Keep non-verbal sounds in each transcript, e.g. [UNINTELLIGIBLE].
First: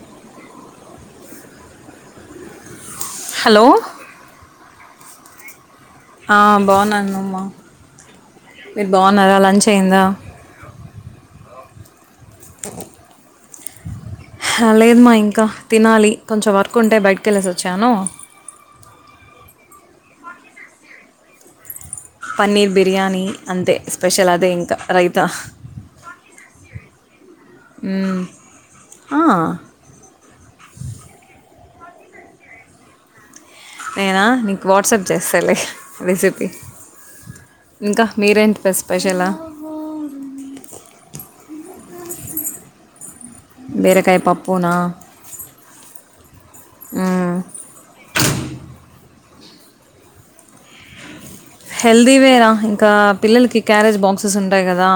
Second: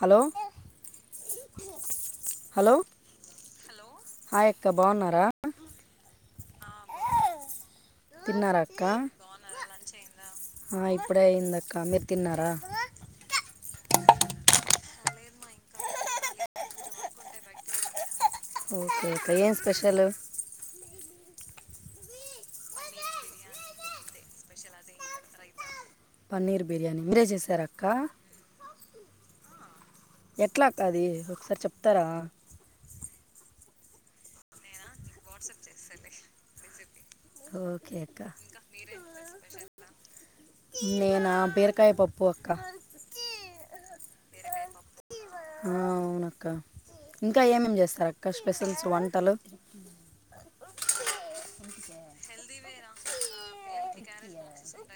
Hello hello hello hi అక్క బాగున్నారా ఆ బాగున్నాను నువ్ మా తిన్నారా అక్క అయిందా ఆ ఇప్పుడే అయిందక్క మీరు తిన్నారా హా లేదు మ ఇంకా తినాలి కొంచెం వర్క్ ఉంటే బయటికి వెళ్ళేసి వచ్చాను ఓకే అక్క ఏం స్పెషలు పన్నీర్ బిర్యానీ అంతే స్పెషల్ అదే ఇంకా రైతా పన్నీర్ బిర్యానీ మీరే చేసార అక్క మ్మ్. ఆ ఎట్లా అక్క ఆది ఒకసారి చెప్తారా అ నేనా నీకు వాట్సాప్ చేస్తాలే రెసిపీ ఓకే ఇంకా అక్క మీరేంటి స్పెషలా నేనా బీరకాయ పప్పు అక్క బీరకాయ పప్పునా ఆ అవున అక్క మ్మ్. ఇంకా ఏమే ఏమి చేస్తార అక్క స్పెషల్స్ వంటలు హెల్దీవేరా ఇంకా పిల్లలకి క్యారేజ్ బాక్సెస్ ఉంటాయి కదా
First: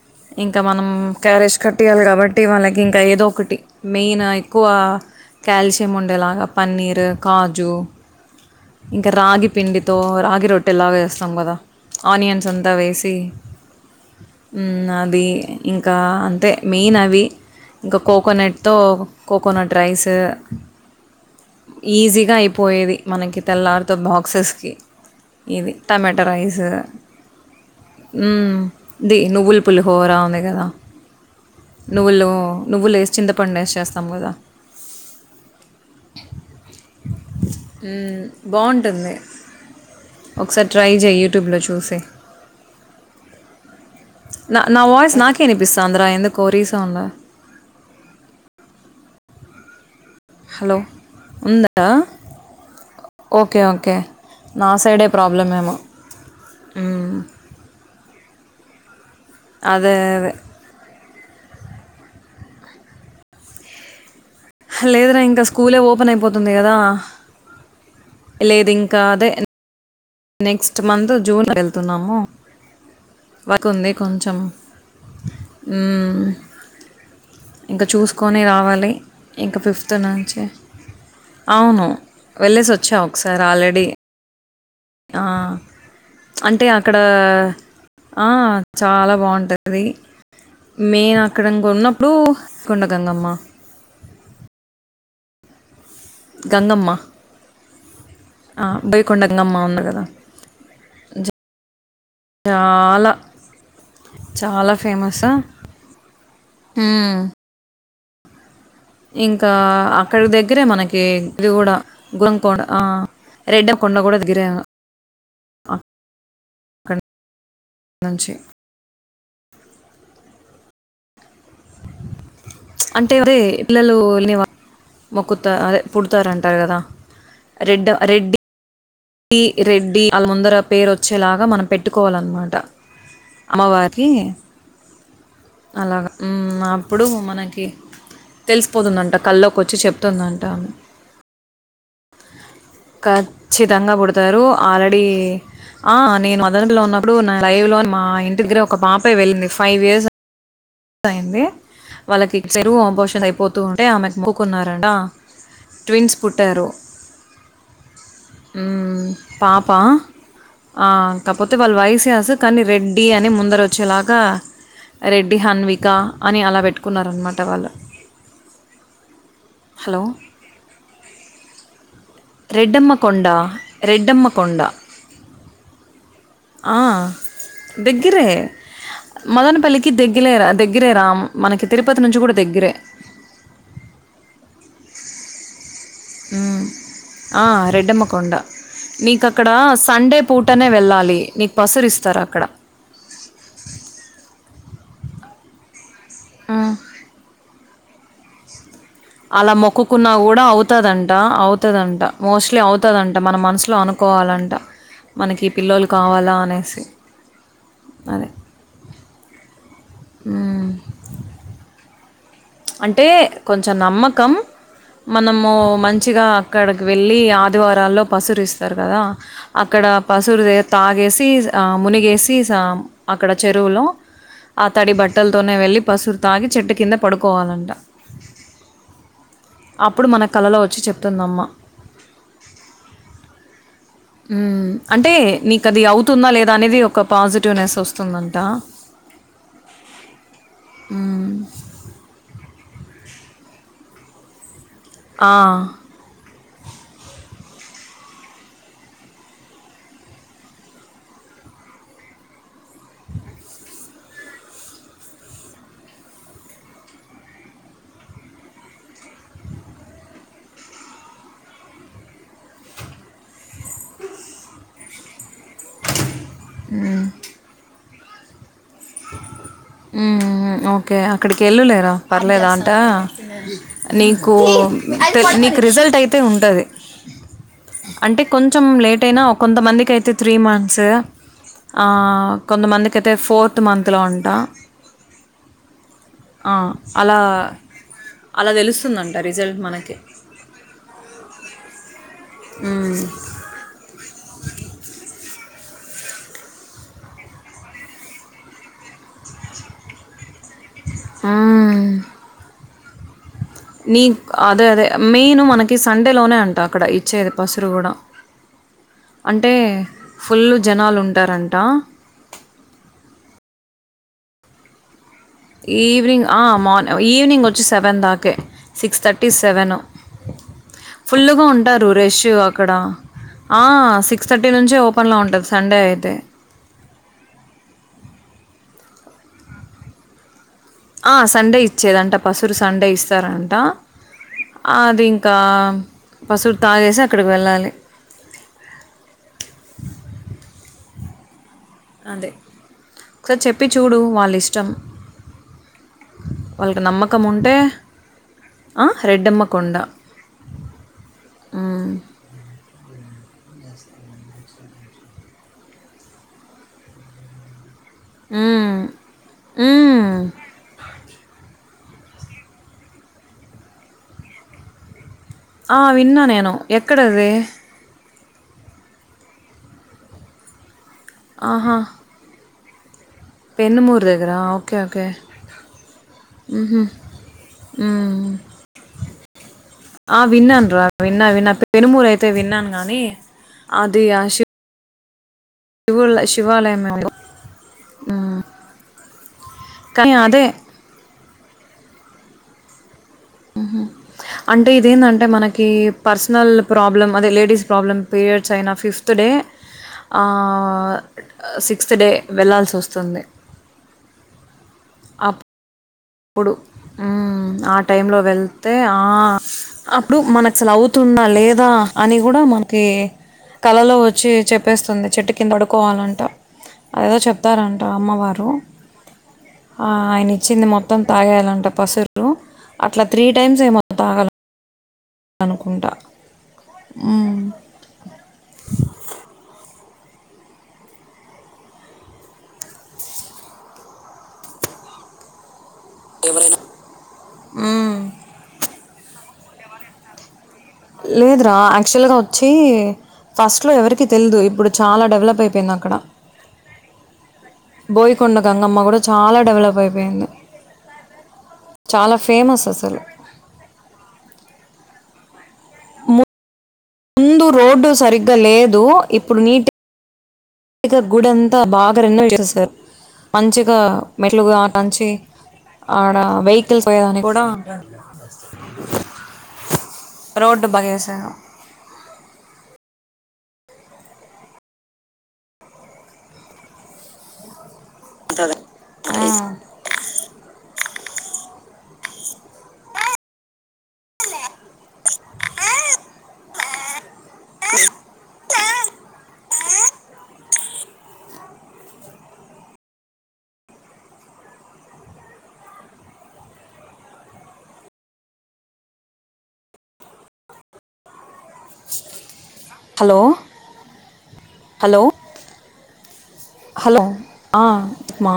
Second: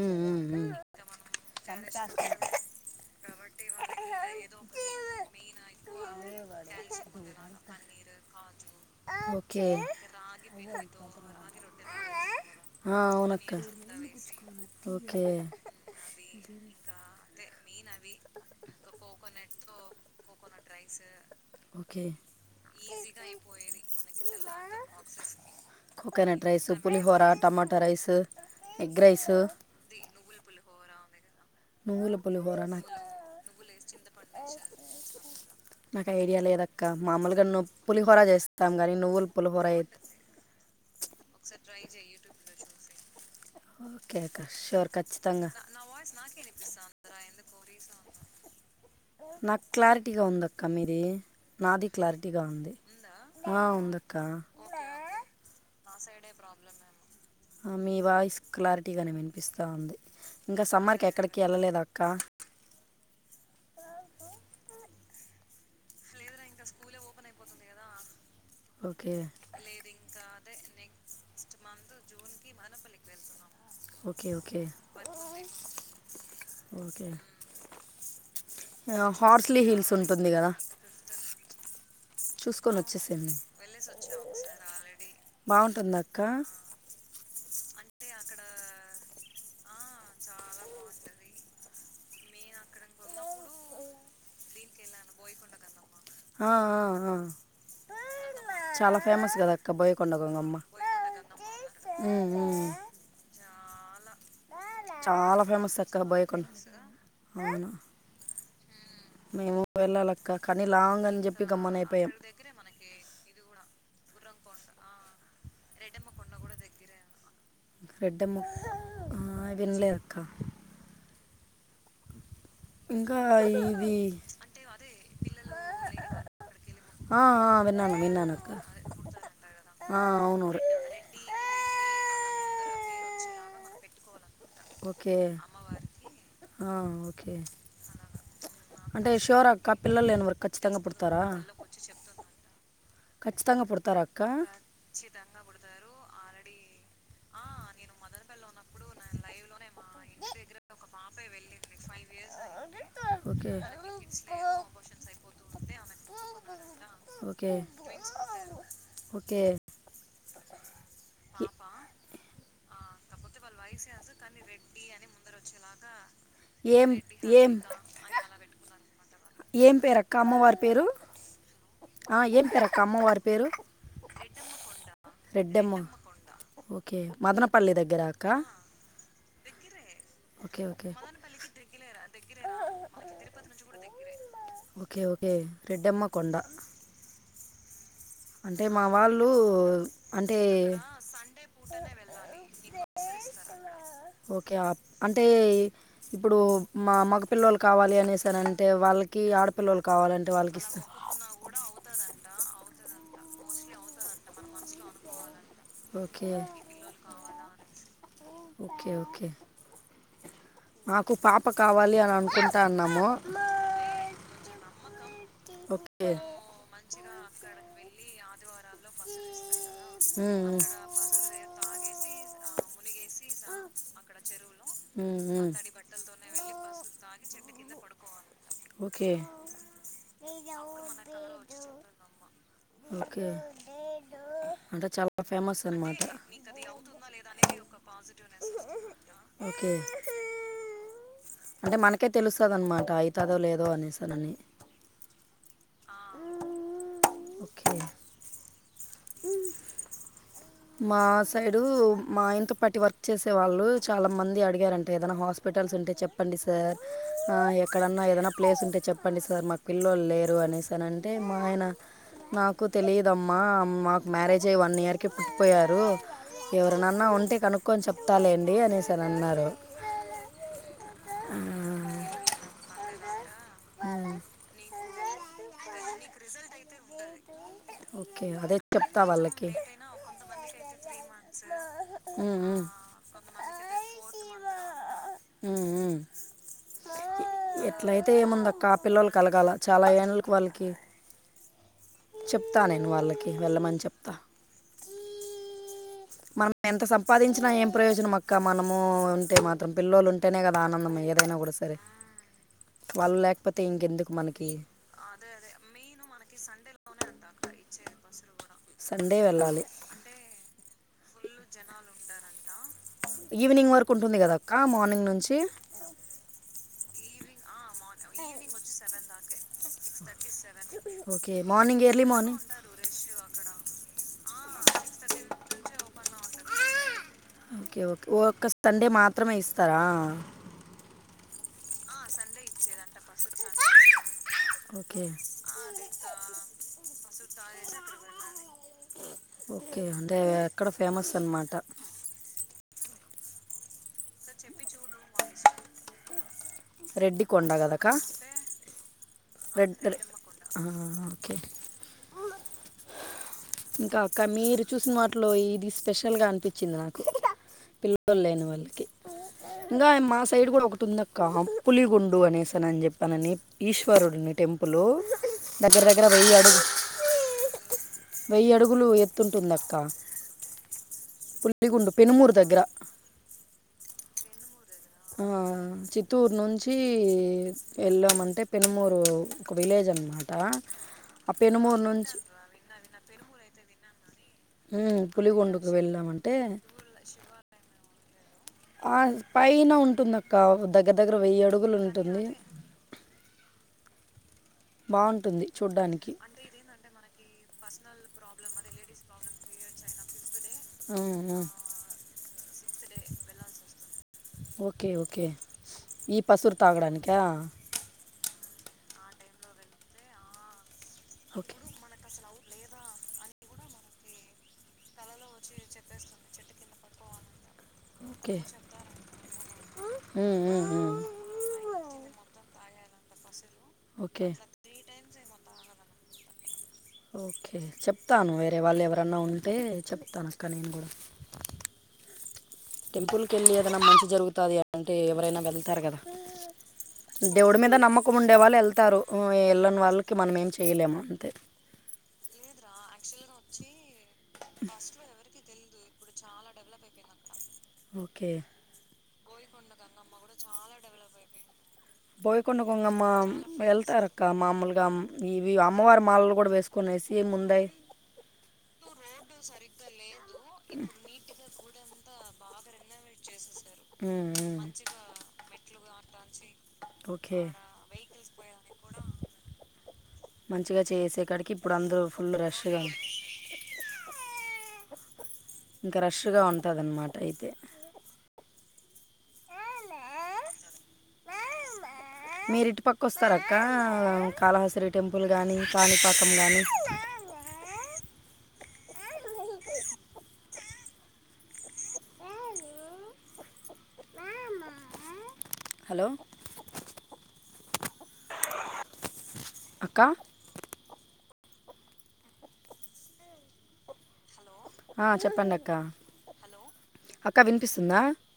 ఉమ్ ఉ ఇంకా ఉమ్ మనం క్యారేజ్ కట్టియాలి కాబట్టి వాళ్ళకి ఇంకా ఏదో ఒకటి మెయిన్ అ ఎక్కువ కాల్షియం ఉండేలాగా పన్నీర్ కాజు ఇంకా రాగి ఓకే పిండితో రాగి రొట్ రోట్టే లాగా చేస్తాం కదా ఆనియన్స్ అంతా ఆ, వేసి అవునక్క ఉమ్ ఓకే అది ఇంకా అంతే మెయిన్ అవి ఇంకా కోకోనట్తో కోకోనట్ రైస్ ఒకే ఈజీగా అయిపోయేది మనకి తెల్లారితో బాక్సెస్కి ఇది టమాటా కోకోనట్ రైస్ రైసు పులిహోర టమాట రైసు ఎగ్ రైసు పులిహోరా ఉంది కదా నువ్వుల నువ్వులు పులిహోర నాకు నువ్వులేసి చింతపండే ఎసేస్తం కదా నాకు ఐడియా లేద అక్క మామలుగా ను మ్మ్, పులిహొరా చేస్తాం కానీ బాగుంటుంది నువ్వులు పులిహోర ఏ ఒకసారి ట్రై చెయి యూట్యూబ్లో చూసి ఓకే అక్క నా నా ష్యూర్ వాయిస్ నాకే కచ్చితంగా అనిపిస్తుందిరా ఎందుకో రీసౌండ్లో నాక్ క్లార్ టీగా ఉంద అక్క హలో మీది ఉందా నాది క్లారిటీగా ఉంది ఓకే ఆ ఉంద ఓకే అక్క నా సైడే ప్రాబ్లమ్ ఏమో ఆ మీ వాయిస్ క్లారిటీగానే వినిపిస్త అదే ఉంది అదే ఇంకా సమ్మర్కి ఎక్కడికి ఎళ్ళలేదా అక్క [INAUDIBLE] లేదురా ఇంకా స్కూలే ఓపెన్ అయిపోతుంది కదా లేద్ ఇంక అదే నెక్స్ట్ మంత్ జూన్ వెళ్తున్నాము ఓకె ఓకె ఉమ్ ఓకే ఇంక చూసుకొని రావాలి ఇంకా హార్స్లీ హిల్స్ ఫిఫ్త్ ఉంటుంది నుంచి కదా అవును వెళ్ళేసి వోచ్చామ్ ఒకసారి ఆల్రెడీ చూస్ ఆ అంటే ఆ అక్కడ అ చాలా బాగుంట అది మేం అక్కడ గొన్న అప్పుడు కొండగంగ అమ్మ ఆ ఆ గంగమ్మ ఆ ఆ! చాలా బోయకొండ ఫేమస్ గదా గంగమ్మ అక్క ఉంది బోయకొండగంగ అమ్మ చాలా చాలా ఫేమస్ చాలా ఉమ్ ఆ ఇంకా అక్కడి వెళ్ళాలక్క దగ్గరే కానీ మనకి లాంగ్ అని చెప్పి ఇది గమ్మన గూడా అయిపోయాం గున్ కూడా ఆ రెడ్డ కొండ గూడా దగ్గరే రెడ్డమ్మ కొండ గూడ కన్ రెడ్డమ్మ ఆ విన్లేదు అక్క ప్చ్ అంటే ఇంకా వరే ఇది పిల్లలు లేని వా మొక్కుత అదే పుడుతారంట గదా ఆ ఆ రెడ్డ విన్నాను విన్నాను రెడ్డి అక్క ఈ ఆ రెడ్డి అల్ల అవును ముందర రే- పేరు వ వచ్చేలాగా మనం పెట్టుకోవాలనమాట అమ్మవారి ఓకే అలాగా ఉమ్ ఆ అప్పుడు ఓకే మనకి తెలిసిపోతుందంట కల్లోకి వచ్చి చెప్తుందంట ఆమె తరా ఖచ్చితంగా పుడతారా అక్క పుడతరు ఆల్రెడీ ఆ నేను మదనపెల్లిలో ఉన్నప్పుడు నా లైవ్ లో మా ఇంటి దగ్గరే ఒక పాపే వెళ్ళింది ఫైవ్ ఇయర్స్ అయింది వాల్లకి అయింది చెరువు అబర్షన్ ఓకే అయిపోతూ ఉంటే ఆమెకు మొక్కుకున్నారంట ట్విన్స్ పుట్టారు ఓకే ఉమ్ ఓకే పాపా ఆ కపోతే వాల్లు వైసఆస్ కానీ రెడ్డి అని ముందర వచ్చేలాగా రె డ్డి హన్విక అని అలా ఏం రెడ్డి పెట్టుకున్నారనమాట ఏం వాళ్ళు హారిక ఏం హలో! పేరక్క అమ్మవారి పేరు ఆ ఏం పేరు అక్క రెడ్డమ్మ అమ్మవారి కొండ పేరు రెడ్డమ్మ కొండ రెడ్డమ్మ ఆ! ఒకే మదనపల్లి దగ్గర అక్క దగ్గరే. మదనపల్లికి దగ్గిలే రా ఓకే ఓకే దగ్గరే రా మనకి తిరుపతి నుంచి గూడా దగ్గరే తిరుపతి నుంచి గూడా దగ్గరే ఒకే ఒకే రెడ్డమ్మ కొండ హ్మ్. ఆ రెడ్డమ్మకొండ అంటే మా నీకి వాళ్ళు అక్కడ సండే అంటే పూటనే అక్కడ వెల్లాలి నీ పసరిస్తారు అక్కడ [UNINTELLIGIBLE] ఓకే అప్ అంటే ఇప్పుడు హ్మ్. మా మగ పిల్లలు కావాలి అనేసి అనంటే వాళ్ళకి అలా ఆడపిల్లోలు మొక్కుకున్నా కావాలంటే గూడా వాళ్ళకిస్త అవుతదన్ ట అవుతదంట మోస్ట్లీ అవుతదంట మన మనసులో అనుకోవాలంట మనకి ఈ పిల్లోలు ఓకే. కావాలా అనేసి అని ఒకే ఒకే ఊ మాకు పాప కావాలి అని అనుకుంటన్నాము టె కొంచం నమ్మకం మనము ఓకే. మంచిగా అక్కడికి వెల్లి ఆదివారాల్లో పసురు ఇస్తారు గదా అ అక్కడ హ్మ్. పసురు ద హ్మ్. తాగేసి ఆ మునిగేసి సా అక్కడ చెరువులో ఆ తడి హ్మ్. బట్టల్తోనే వెళ్లి పసురు తాగి చెట్టు కింద పడు చెట్టుకింద పడుకోవాలి ఒకే అప్పుడు మన కళలో వచ్చి చెప్తుంది అమ్మ ఒకే ఉమ్ అంటే నీకది అవుతుందా లేదా అనేది ఒక పాజిటివ్నెస్ వస్తుందంట ఒకే ఉమ్ కే తెలుస్తాదన్నమాట అయితాదో లేదో అనేసనని ఆ ఓకే ఉ మా సైడు మా ఆనతోపాటి వర్క్ చేసే వాళ్ళు చాలా మంది అడిగారంట ఏదైనా హాస్పిటల్స్ ఉంటే చెప్ ప్పండి సార్ ఆ ఎక్కడన్నా ఏదనా ప్లేస్ ఉంటే చెప్పండి సార్ మాకు పిల్ల్లోళు లేరు అనేసి తనంటే మా ఆయన నాకు తెలియదమ్మా మాకు మ్యారేజైయి వన్ ఇయర్కి పోయారు ఎవరినన్నా ఉంటే కనుక్కొని చెప్తాలెండి అనేసిని అన్నారు ఉ ఉ ఓకే అక్కడికి వెళ్ళులేరా పర్లేడాటా ఉమ్, నీకు పే నీకు రిజల్ట్ అయితే ఉండాది స అంటే కొంచెం లేట్ అయినా కొంతమందికైతే త్రీ మంత్స్ ఆ ఉమ్, ఉమ్, కొంతమందికైతే ఫోర్త్ మంత్లో అంటా ఉ ఉ అలా ఎట్లయితే ఏముంద అలా అక్క పిల్లలు తెలుస్తుందంట కలగాల రిజల్ట్ చాలా మనకి. ఎన్ళక్కి వాళ్ళకి చెప్తా నేను హ్మ్. వాళ్ళకి వెళ్ళమని చెప్తా మనం ఎంత సంపాదించినా ఏం ప్రయోజనం అక్క మనము ఉంటే మాత్రం పిల్లలు ఉంటేనే కదా ఆనందం ఏదైనా గూడా సరే హ్మ్. వాళ్ళు లేకపోతే ఇంకెందుకు మనకి మెను మనకి సండే లోనే అంటా అక్కడ ఇచ్చేది బస్సులు కూడా సండే అంటే వెళ్ళాలి ఫుల్ జనాలు ఉం ఈవినింగ్ వరకు ఉంటుంది కదక్క మార్నింగ్ నుంచి ఈవినింగ్ ఆ మార్ ఈవినింగ్ వచ్చి సెవెన్ దాకే సిక్స్ థర్టీ సెవెను ఓకే ఫుల్లుగా మార్నింగ్ ఉంటారు ఎర్లీ రేష్యో మార్నింగ్ అక్కడ ఆ సిక్స్ థర్టీ నుంచే ఓపెన్లో ఉంటాది సండే అయితే ఒక్క సండే మాత్రమే ఇస్తారా ఆ సండే ఇచ్చేది అంట పసురు సండే ఇస్తారంట ఆ ఓకే అది ఇంకా పసురు తాగేసి అక్కడికి వెళ్ళాలి ఓకే అంటే ఎక్కడ ఫేమస్ అన్నమాట అదే ఒకసారి చెప్ వాళ్ళకి నమ్మకం రెడ్డి ఉంటే కొండగదక ఆ రెడ్డమ్మ కొండ ఆ ఓకే మ్మ్. ఇంకా అక్క మీరు చూసిన వాటిలో ఇది స్పెషల్ గా అనిపించింది నాకు పిల్ ల్లలు లేని మ్మ్. వాళ్ళకి ఇంకా మ్మ్. మా సైడ్ గూడా ఒకటి ఉందక్క పులిగుండు అనేసానుని చెప్పానని ఈశ్వరుడిని టెంపుల్ ఆ దగ్గర దగ్గర విన్నా వెయ్యి నేను అడుగు ఎక్కడది వెయ్యి అడుగులు ఎత్తుంటుంది అక్క పుల్లిగుండు పెనుమూరు దగ్గర పెన్నుమూరు దగ్గర ఓకే ఆ చిత్తూరు నుంచి మ్మ్. ఏళ్ళామంటే పెనుమూరు ఒక విలేజ్ ఆ అనమాట విన్నాను రా విన్నా ఆ విన్నా పెనుమూరు నుంచి అయితే విన్నాను గాని అదే ఆ షిప్ ఉ పులిగుండుకు వెళ్ళామంటే శివాలయం ఏమో. ఆ పైన కానీ ఉంటుందక్క అదే దగ్గర దగ్గర వెయ్యి అడుగులు ఉంటుంది అంటే ఇదేందంటే బాగుంటుంది మనకి చూడ్డానికి పర్సనల్ ప్రాబ్లమ్ అదే లేడీస్ ప్రాబ్లమ్ పీరియడ్స్ అయినా ఫిఫ్త్ డే ఆ ఆ, ఆ. సిక్స్త్ డే వెళ్ళాల్సి వస్తుంది ఓకే ఓకే ఆ ఈ అప్పుడు పసురు తాగడానిక మ్మ్. ఆ టైంలో వెళ్తే ఆ అప్పుడు మనక్ అసలవుతున్న ఓకే లేదా అని కూడా మనకి కళలో వచ్చి చెప్పేస్తుంది చెట్టు కింద పడుకోవాలంట అదేదో చెప్తారంట ఓకే అమ్మవారు ఆయన ఉమ్, ఉమ్, ఇచ్చింది మొ ఉమ్. త్తం తాగేయాలంట పసరు అట్లా త్రీ టైమ్స్ ఏమో తాగల ఓకే అనుకుంట ఓకే చెప్తాను వేరేవాళ్ళు ఎవరన్నా ఉంటే చెప్తాను అక్క నేను గూడా టెంపుల్కెళ్ళి ఏదన్నా మంచి జరుగుతాది అంటే ఎవరైనా వెళ్తారు కదా ఎవరైన దేవుడి మీద నమ్మకం ఉండే వాళ్ళు ఏళ్తారు ఏళ్ళని వాళ్ళు కి మనమేం చేయలేం లేదురా యాక్చువల్గా వచ్చి ఫస్ట్లో ఎవరికి తెల్దు ఇప్పుడు చాలా డెవలప్ అయిపోయింది అక్కడ. బోయికొండ ఓకే గంగమ్మ కూడా చాలా డెవలప్ అయి పోయింది చాలా ఫేమస్ అసలు వెళ్తారు అక్క మామూలుగా ఇవి అమ్మవారి మాల్లు కూడా వేస్ ముందు రోడ్డు సరిగ్గా లేదు ఇప్పుడు నీట్ గ గుడంతా బాగా రెన్యువెల్ చేసారు మంచిగా మెట్లుగానంచి ఆడ వేయి కి పోయేదాన్ని ఓకే కూడా రోడ్డు మంచిగా చేసే బాగెసారు కాడికి ఇప్పుడు అందరూ ఫుల్ రష్గా ఇంక రష్గా ఉంటాదన్నమాట అయితే ఉంటాది మ్ మీరిటుపక్క వస్తార అక్కా కాళహస్త్రీ టెంపుల్ గాని కాణిపాకం గాని [INAUDIBLE] హలో అక్క హలో హలో చెప్పండక్కా హలో ఆ చెప్మా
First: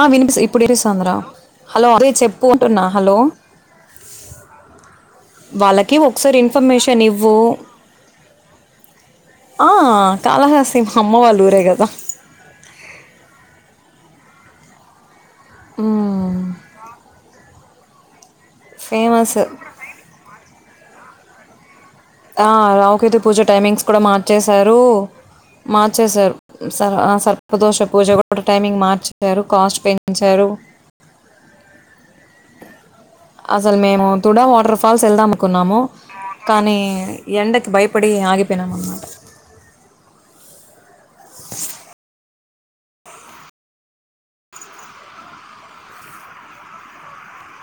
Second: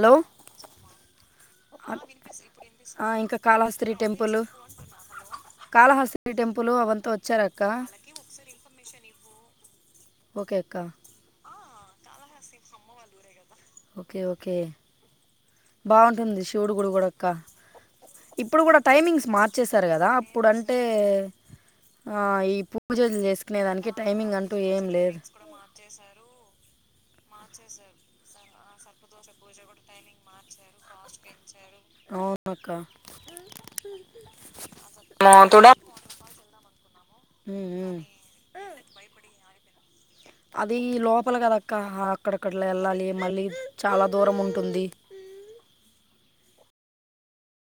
ఆ వినిపిస్ ఇప్పుడు వినిపిస్తాందిరా హలో అదే చెప్పు అంటున్నా హలో కాళహస్త్రి టెంపులు వాళ్ళకి ఒకసారి ఇన్ఫర్మేషన్ అవంతా ఇవ్వు వచ్చారక్క ఆ కాళహాస్తి మా అమ్మ వాళ్ళ ఊరే కదా కాళహస్తి మా అమ్మ వాళ్ళ ఊరే ఒకే ఒకే బాగుంటుంది శివుడు గుడి కూడ అక్క ఇప్పుడు కూడా టైమింగ్స్ ఫేమస్ మార్చేస్ త్తరు కదా అప్పుడంటే ఆ ఈ రావుకేతు పూజలు పూజ చేసుకునే టైమింగ్స్ దానికి కూడా టైమింగ్ అంటూ మార్చేశారు ఏం లేదు మార్చేశారు ఆ సర సర్పదోష పూజ కూడా టైమింగ్ మార్చారు కాస్ట్ పెంచారు కాస్ట్ పెంచారు అవునక్క అసలు మేము తుడా వాటర్ ఫాల్స్ వెళ్దాం అనుకున్నాము కానీ ఉమ్, ఎండకి ఉమ్. భయపడి ఆగిపోయినాం అన్నమాట అదీ లోపల కదక్క అక్కడక్కడలో వెళ్ళాలి మళ్ళీ చాలా దూరం ఉంటుంది.